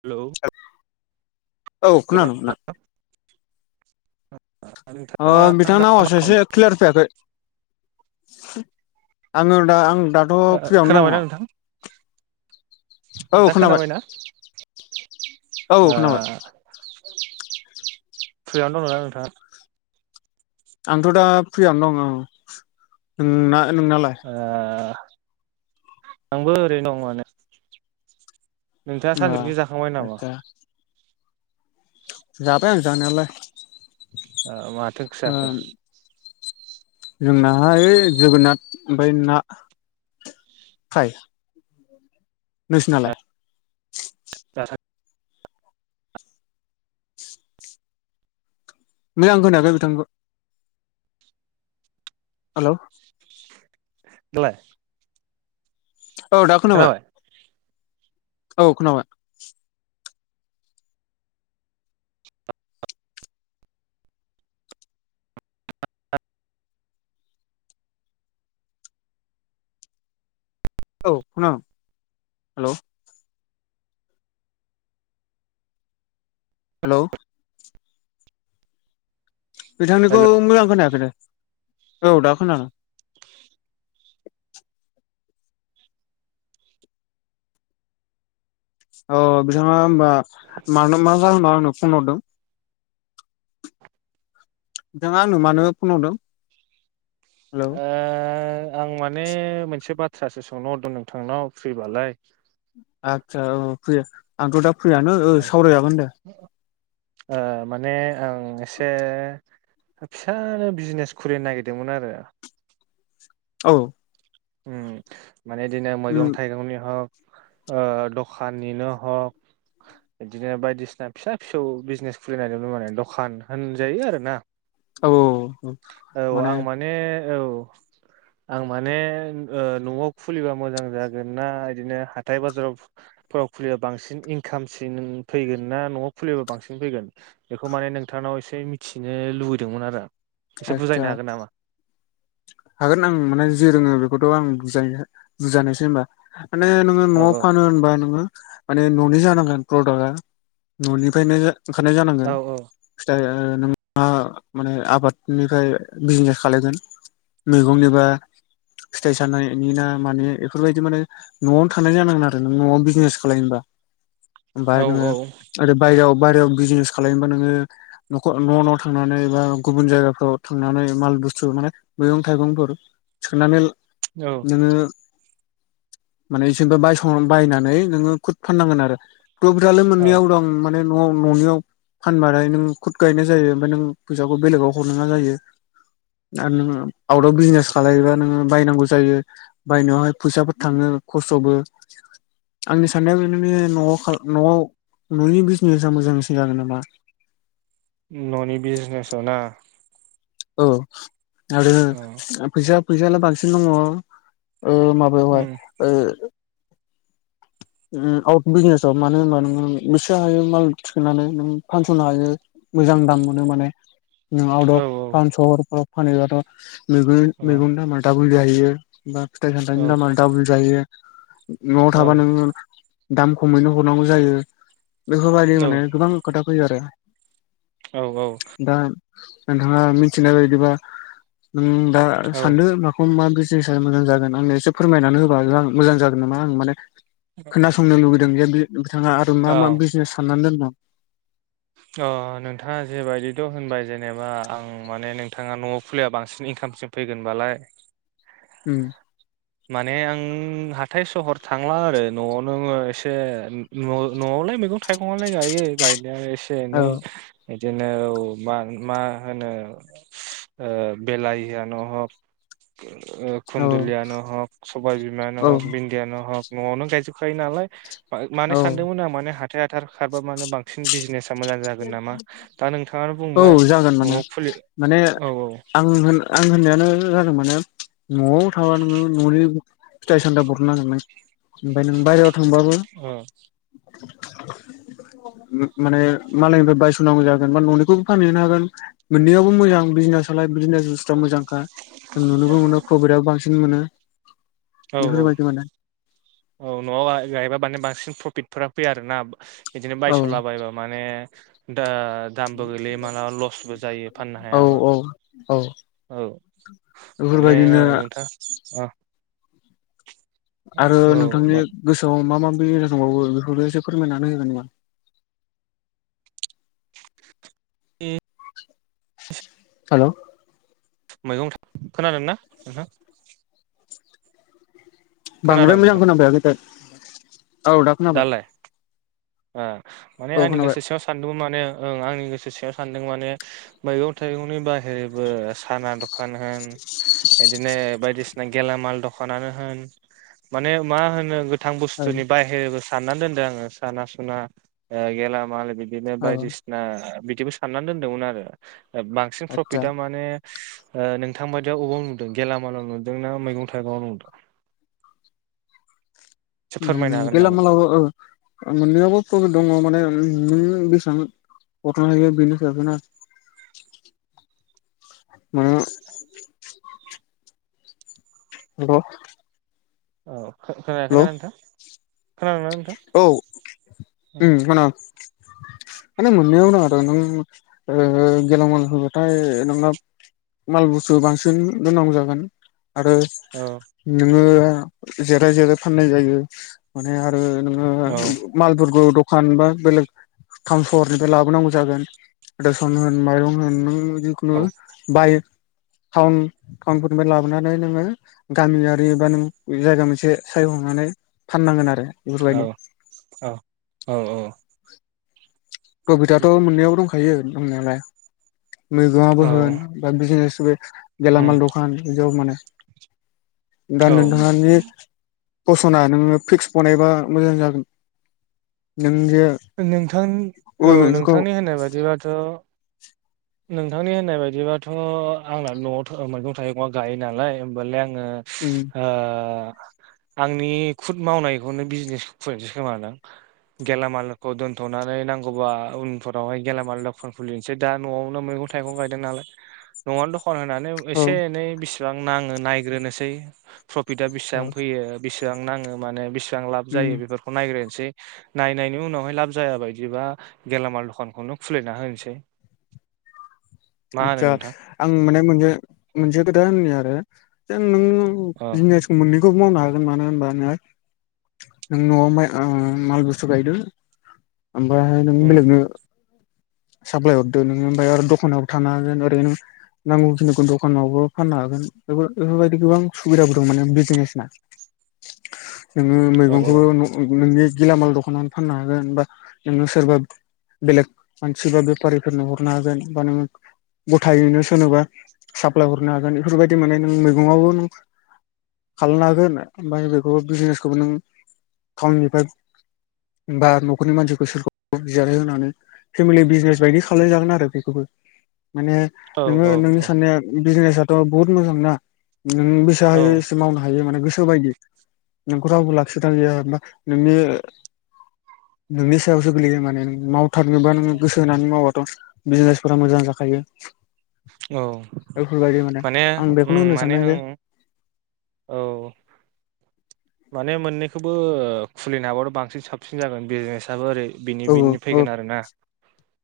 Hello औ खोनादों नोंथां [unintelligible] अ नोंथाङा दा बिथांना मा आवासा एसे क्लियार फैयाखै आङो दा आं दाथ' खालामदों फ्रियावनो खोनाबायना दङ। नोंथां औ दा खोनाबाय खोनाबायना औ आ खोनाबाय फ्रियावनो दङना नोंथाङा आंथ' दा फ्रियावनो दं औ नोंना नोंनालाय आ आंबो ओरैनो दं माने नोंथाङा ओ सानजुफुनि जाखांबाय नामा आदसा जाबाय आं जानायालाय आ माथो ओंख्रि जाखो? जोंना ओय जोगोनाथ ओमफाय ना फ्राय नोसोनालाय दाथा मोजां खोनायाखै बिथांनिखौ हालौ दालाय औ दा खोनाबाय औ खोनाबाय औ खोनां हेलौ हेलौ बिथांनिखौ हेल' मोजां खोनायाखै दे औ दा खोनादों अ बिथाङा ओमबा मानो मा जाहोनाव होनबा आंनो फन हरदों? नोंथांङा आंनो मानो फन हरदों? हेलौ ओ आं माने मोनसे बाथ्रासो सोंनो हरदों नोंथांनाव फ्रिबालाय। आदसा औ फ्रि आंथ दा फ्रियानो सावराय जागोन दे। ओ माने आं एसे फिसानो बिजनेस खुलिनो नागिरदोंमोन आरो औ उम माने बिदिनो मैगं उम थाइगनि हक ओ दखानिनो हक बिदिनो बायदिसिना फिसा फिसौ बिजनेस खुलि नाय दोंमोन माने दखान होनजायो आरो ना? औ औ औ आं माने औ आं माने ओ नआव खुलिबा मोजां जागोन ना बिदिनो हाथाय बाजारावफोराव खुलिबा बांसिन। इनकामसिन फैगोन ना नआव खुलिबा बांसिन फैगोन बेखौ माने नोंथांनाव एसे मिथिनो लुबैदोंमोन आरो एसे आदसा बुजायनो हागोन नामा हागोन आं माने जे रोंङो बेखौथ आं बुजनो बुजानायसै होनबा माने नोङो औ नआव औ फानो होनबा नोङो। माने ननि जानांगोन प्रडाक्टआ न'निफ्रायनो ओंखारनाय औ जानांगोन फिथाइ ओ नोंहा माने आबाद निफ्राय बिजनेस खालायगोन मैगंनिबा फिथाइ सानायनि ना माने बेफोरबायदि माने नआवनो थांनाय जानांगोन आरो नों नआव बिजनेस खालनोबा [inaudible] ओमफाय नोङो ओरै बाहेराव बायहेरायाव बिजनेस खालामबा नोङो नखर न न थांनानै बा गुबुन जायगा फ्राव थांनानै माल बुस्थु माने मैगं थाइगंफोर सोनानै औ नोंङो माने इसोनिफ्राय बायस' बायनानै नोंङो खुद फाननांगोन आरो [unintelligible] औ मोननैयाव दं माने नआव ननियाव फानबथाय नों खुद गायनाय जायो ओमफ्राय नों फैसाखौ बेलेगाव हरनाङा जायो। आरो नोंङो आउट अफ बिजनेस खालामलायोबा नोङो बायनांगौ जायो बायनायावहाय फैसाफोर थांङो। खस्थबो। आंनि साननाया बेाने न नआव ननि बिजनेसा मोजांसिन जागोन नामा। ननि बिजनेसाव ना औ आरो औ फैसा फैसायालाय बांसिन दङ। ओ माबायावहाय उम ओ आउट बिजनेसाव मानो होनबा नोंङो बेसे हायो माल थिखोननानै नों फानसनो हायो। मोजां दाम मोनो माने। आउट औ अफ टाउन सहरफ्राव फानोबाथ मैगं औ औ मैगंनि दामआ दाबोल जाहैयो। बा फिथाइ औ सामथाइनि दामा दाबोल जायो नआव थाबा औ नोङो दाम खमैनो हरनांगौ जायो बेफोरबायदि माने गोबां खोथा फैयो आरो औ औ नोंथांङा मिथिनाय बायदिबा नों दा औ सान्दो माखौ मा? [unintelligible] मोजां जागोन आंनो एसे फोरमायनानै होब्ला मोजां जागोन नामा आं माने खोनासंनो लुुबैदों जे बिथांङा आरो मा औ मा बिजनेस साननानै दोनदों? नोंथांङा जेबायदिथ होनबाय जेनेबा आं माने नोंथांङा नआव फुलिया बांसिन इनकाम सिम फैगोनबालाय? उम माने आं हाथाय सहर थांला आरो नआवनो एसे न न'आव गलाय मैगन थाइ खङाय गायो गाय द एसे औ ए बिदिनो मा मा होनो बेलाहिआनो हक औ खुन्दलया न हक सबबायबिमा न औ हक बिन्दया न हक न'आवनो गायजोबखायो नालाय मान औ सानदोंमोन आं माने हााइ हाथार खारबा मानोे बांसिन बिजनेस औ बुंबाय जागोन माने न'आव फुलि माने औ आं होन आं होननाय [unintelligible] जादों माने न'आव थाबा नोङो न'नि फिथाइ सामथा बरनो नांगोन ओमफ्राय नों बायेरायाव औ माने मालायनिफ्राय बायसनांगौ जागोन बा न'निखौबो फानहैनो हागोन मोननैाबबो मोजां बिजनेसलाय बिदिनो जुस्रा मोजांखा जों नुनोबो मोनो प्रभिट आ बांसिन मोनो औ बेहबायदि मोना औ न'आव गायबा माने बांसिन प्रफिटफोरा फैया आरोोना बिदिनो औ बायस'लाबायबा माने द दामबो गोैलैयो मालाबा लसबो जायो फाननो औ हायाबा औ औ औ माने बेफोरबायदिनो नोंथां अ आरो नोंथांनि गोसोआव मा मा बिजनेंबावो बेखौ एसे फोरमायनानै होगोन नामा ए हेलौ मैगं खोनादों ना नोंहा बांद्राय मोजां नोंथां खोनाबाय आाखैथाय औ दा खोनाबाय दालाय माने औ आंनि खोनाबाय गोसो सिङाव सानदोंमोन माने ओं आंनि गोसो सिङयाव सानदों माने मैगं थाइगंनि बाहेरबो साना दखान होन बिदिनो बायदिसिना गेलामाल दखानानो होन माने मा होनो गोथां औ बुस्थुनि बाहहेरबो साननानै दोनदों आङो साना सुना गेलामाल बिदि बिनो औ बायदिसिना बिदिबो साननानै दोनदोंमोन आरो बांसिन आदसा प्रफिटा माने नोंथां बायदियाव अबेयाव नुदों गेलामालाव नुदों ना मैगं थाइगंआव नुदों [inaudible] फोरमायनो हागोन नामा? गेलामाल मोननैयावबो प्र दङ माने बेसांथ बिनोस जादोंना आरो मान ह औ खोन खोनानोथ औ मान [inaudible] माने मोनैावनो आरो नों गेवलामाल होबाथाय नोंना माल बुस्सु बांसिन गोनां जागोन आरो औ नोङो जाय जेराय फाननाय जायो माने आरो औ मालफोरखौ फानबा बेलेग खाम सहरनिफ्राय लाबोनांगौ जागोन रसन होन माइरं होन नों जिखुनु औ बाय टाउन टाउन फोरनिफ्राय लाबोनानै नोङो गामियारि बा नों जायगा मोनसे साय थांनानै फाननांगोन आरो बेफोरबायदि औ औ औ औ प्रफिटआथ' मोनैाबो दंखायो दंनायालाय औ मैगंआवबो होन बा बिजनेस बे उम गेलामाल दखान बेयाव माने औ गानद दखाननि फसना नोङो फिक्स बनायबा मोजां जागोन नों जे नोंथां औ अबे मोनसेखौ नोंथांनि होननाय बायदिबाथ' नोंथांनि होननाय बायदिबाथ' आंना न'आव मैगं थाइगंआ गायो नालाय होनोमबालाय आं उम आ आंनि खुद मावनायखौनो बिजनेस खुलिनोसो खोमादां आ गेलामाल खौ दोन्थ'नानै नांगौबा उनफोरावहाय गेलामाल दखान खुलिनोसै दा न'आवनो मैगं-थाइगं गायदों नालाय। नङा द फन होनानै औ एसे एनै बिसेबां नाङो नायग्रोनोसै प्रफिटा औ बेसेबां फैयो। बेसेबां नाङो माने बेसेबां लाब जायो उम बेफोरखौ नायग्रोनोसै नायनायनि उनावहाय लाब जाया बायदिबा गेलामाल दखानखौनो खुलिना होनोसै। मा होनो आदसा नोंथां आं माने मोन मोनसे खोथा होननो आरो नों अ जिनिस मोननैखौबो मावनो हागोन मानो होनबा नोंहा नों न'आव माल बुस्थु गायदो ओमफ्राय नों उम बेलेगनो साप्लाय हरदो नोङो ओमफ्राय आरो दखानावबो थानो हागोन ओरै नों नांगौखिनिखौ दखानावबो फाननो हागोन इफोर-बेफोरबायदि गोबां सुबिदाबो दं माने बिजनेसना [inaudible] जोङो औ मैगंखौबो न-नोंनि गिलामाल दख'नानै फाननो हागोन बा नो सोरबा बेलेग मानसि बा बेफारिफोरनो हरनो हागोन बा नोङो गथायैनो सोरनोबा साप्लाय हरनो हागोन बेफोरबायदि मोनाने नों मैगंआवबो नों खालामनो हागोन ओमफ्राय बेखौ बिजनेसखौबो नों टाउननिफ्राय बा न'खरनि मानसिखौ सोरखौ जिरायहोनानै फेमिलि बिजनेस बायदि खालामलायजागोन आरो बेखौबो माने औ नोङो नोंनि औ साननाया बिजनेसाथ' बहुत मोजां ना नों बेसा औ हायो एसे मावनो हायो माने गोसो बायदि नोंखौ रावबो लाखिग्रा गैयाबा नोंनि नोंनि सायावसो गोलैयो माने मावथार बा नोङो गोसो होनानै मावबाथ' बिजनेसफोरा मोजां जाखायो। औ बेफोरबायदि माने आं उम बेखौनो होननो माने सानदों जे ओं औ। माने मोननैखौबो खुलिनो हाब्लाथ' बांसिन साबसिन जागोन बिजनेसाबो ओरै बिनि औ बिनि औ फैगोन आरोना?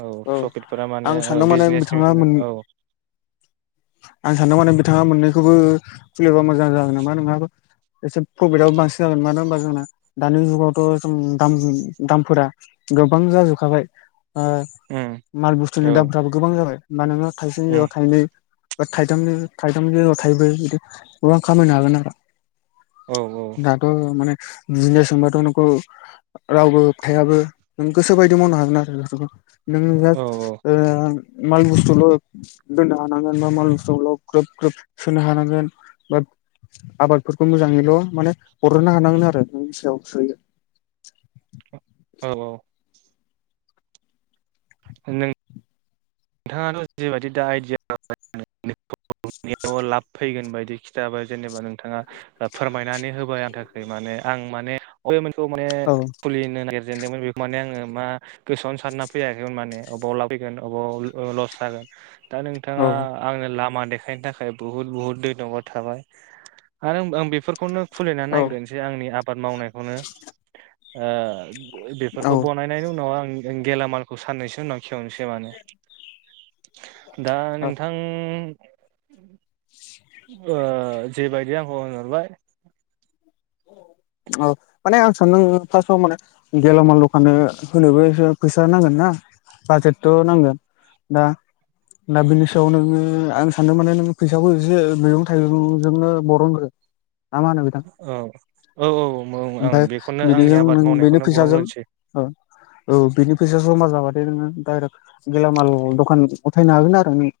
औ प्रफिटफोरा माने आं औ सानदों बिजनेसनि बिथाङा मोन फैगोन औ। आं सानदों माने बिथाङा मोननैखौबो खुलिबा मोजां जागोन नामा नोंनाबो? एसे प्रफिटआबो बांसिन जागोन मानो होनबा जोंना दानि जुगावथ' जों दाम दामफोरा गोबां जाजोबखाबाय ओ उम माल बुस्थुनि औ दामफ्राबो गोबां जाबाय होमबा नोङो थाइसे उम जायगायाव थाइनै बा थाइथाम थाइथाम ज थाइबबो बिदि गोबां खामायनो हागोन आरो। औ दाथ' माने दिनो सोंबाथ' नोंखौ रावबो होब थायाबो जों गोसो बायदि मावनो हागोन आरो बेफोरखौ। नों औ जास्ट ओ माल बुस्थुल' दोननो हानांगोन बा माल बुस्थुल' ग्रोब ग्रोब सोनो हानांगोन। बात आबादफोरखौ मोजाङैल' माने हरनो हानांगोन आरो नोंनि सायाव सोयो। औ औ। नों-थाङाथ' जेबायदि दा आइदिया [unintelligible] लाब फैगोन बायदि खिथाबाय जेनेबा नोंथाङा। फोरमायनानै होबाय आं थाखाय माने आं माने बयेमोनखौ माने औ खुलिनो नागिर दोंमोन बेखौ माने आङो मा गोसोआवनो सानना फैयाखैमोन माने बबाव ला फैगोन अबाव लस जागोन दा नोंथाङा औ आंनो लामा देखायनो थाखाय बुहुत बुहुत दैन'बाथ थाबाय आरो आं बेफोरखौनो खुलिनानै औ नायग्रोनोसै आंनि आबाद मावनायखौनो ओ बेफोरखौ बानायनायनि उनाव आं गेलामालखौ साननैसो उनाव खेवनोसै माने। औ [inaudible] ओ जेबायदि आंखौ होनहरबाय। [inaudible] औ माने आं सानदों फार्स्टआव माने गेलामाल दखान होनोबो एसे फैसा नांगोन ना बाजेटथ' नांगोन दा दा बिनि सायाव नोङो आं सानदों माने नों फैसाखौ एसे मैगं थाइगंजोंनो बरनग्रो ना मा होनो नोंथां? औ औ औ आं ओमफाय बेखौनो आंनि बिदिजों आबाद नों बेनो मावनायखौनो फैसाजों बरनग्रोनोसै ओ औ बिनि फैसााया जमा जाबाथाय नोंङो डाइरेक्ट गेलामाल दखान उथायनो हागोन आरो नों।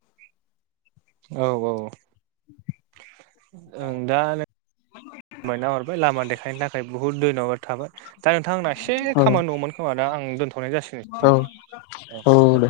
औ औ ओं दा [inaudible] मायना हरबाय लामा देखायनो थाखाय बुहुद दैन'बाद थाबाय। दा नोंथां आंना एसे औ खामानि दङमोन खोमा दा आं दोनथ'नाय जासिगोन औ औ दे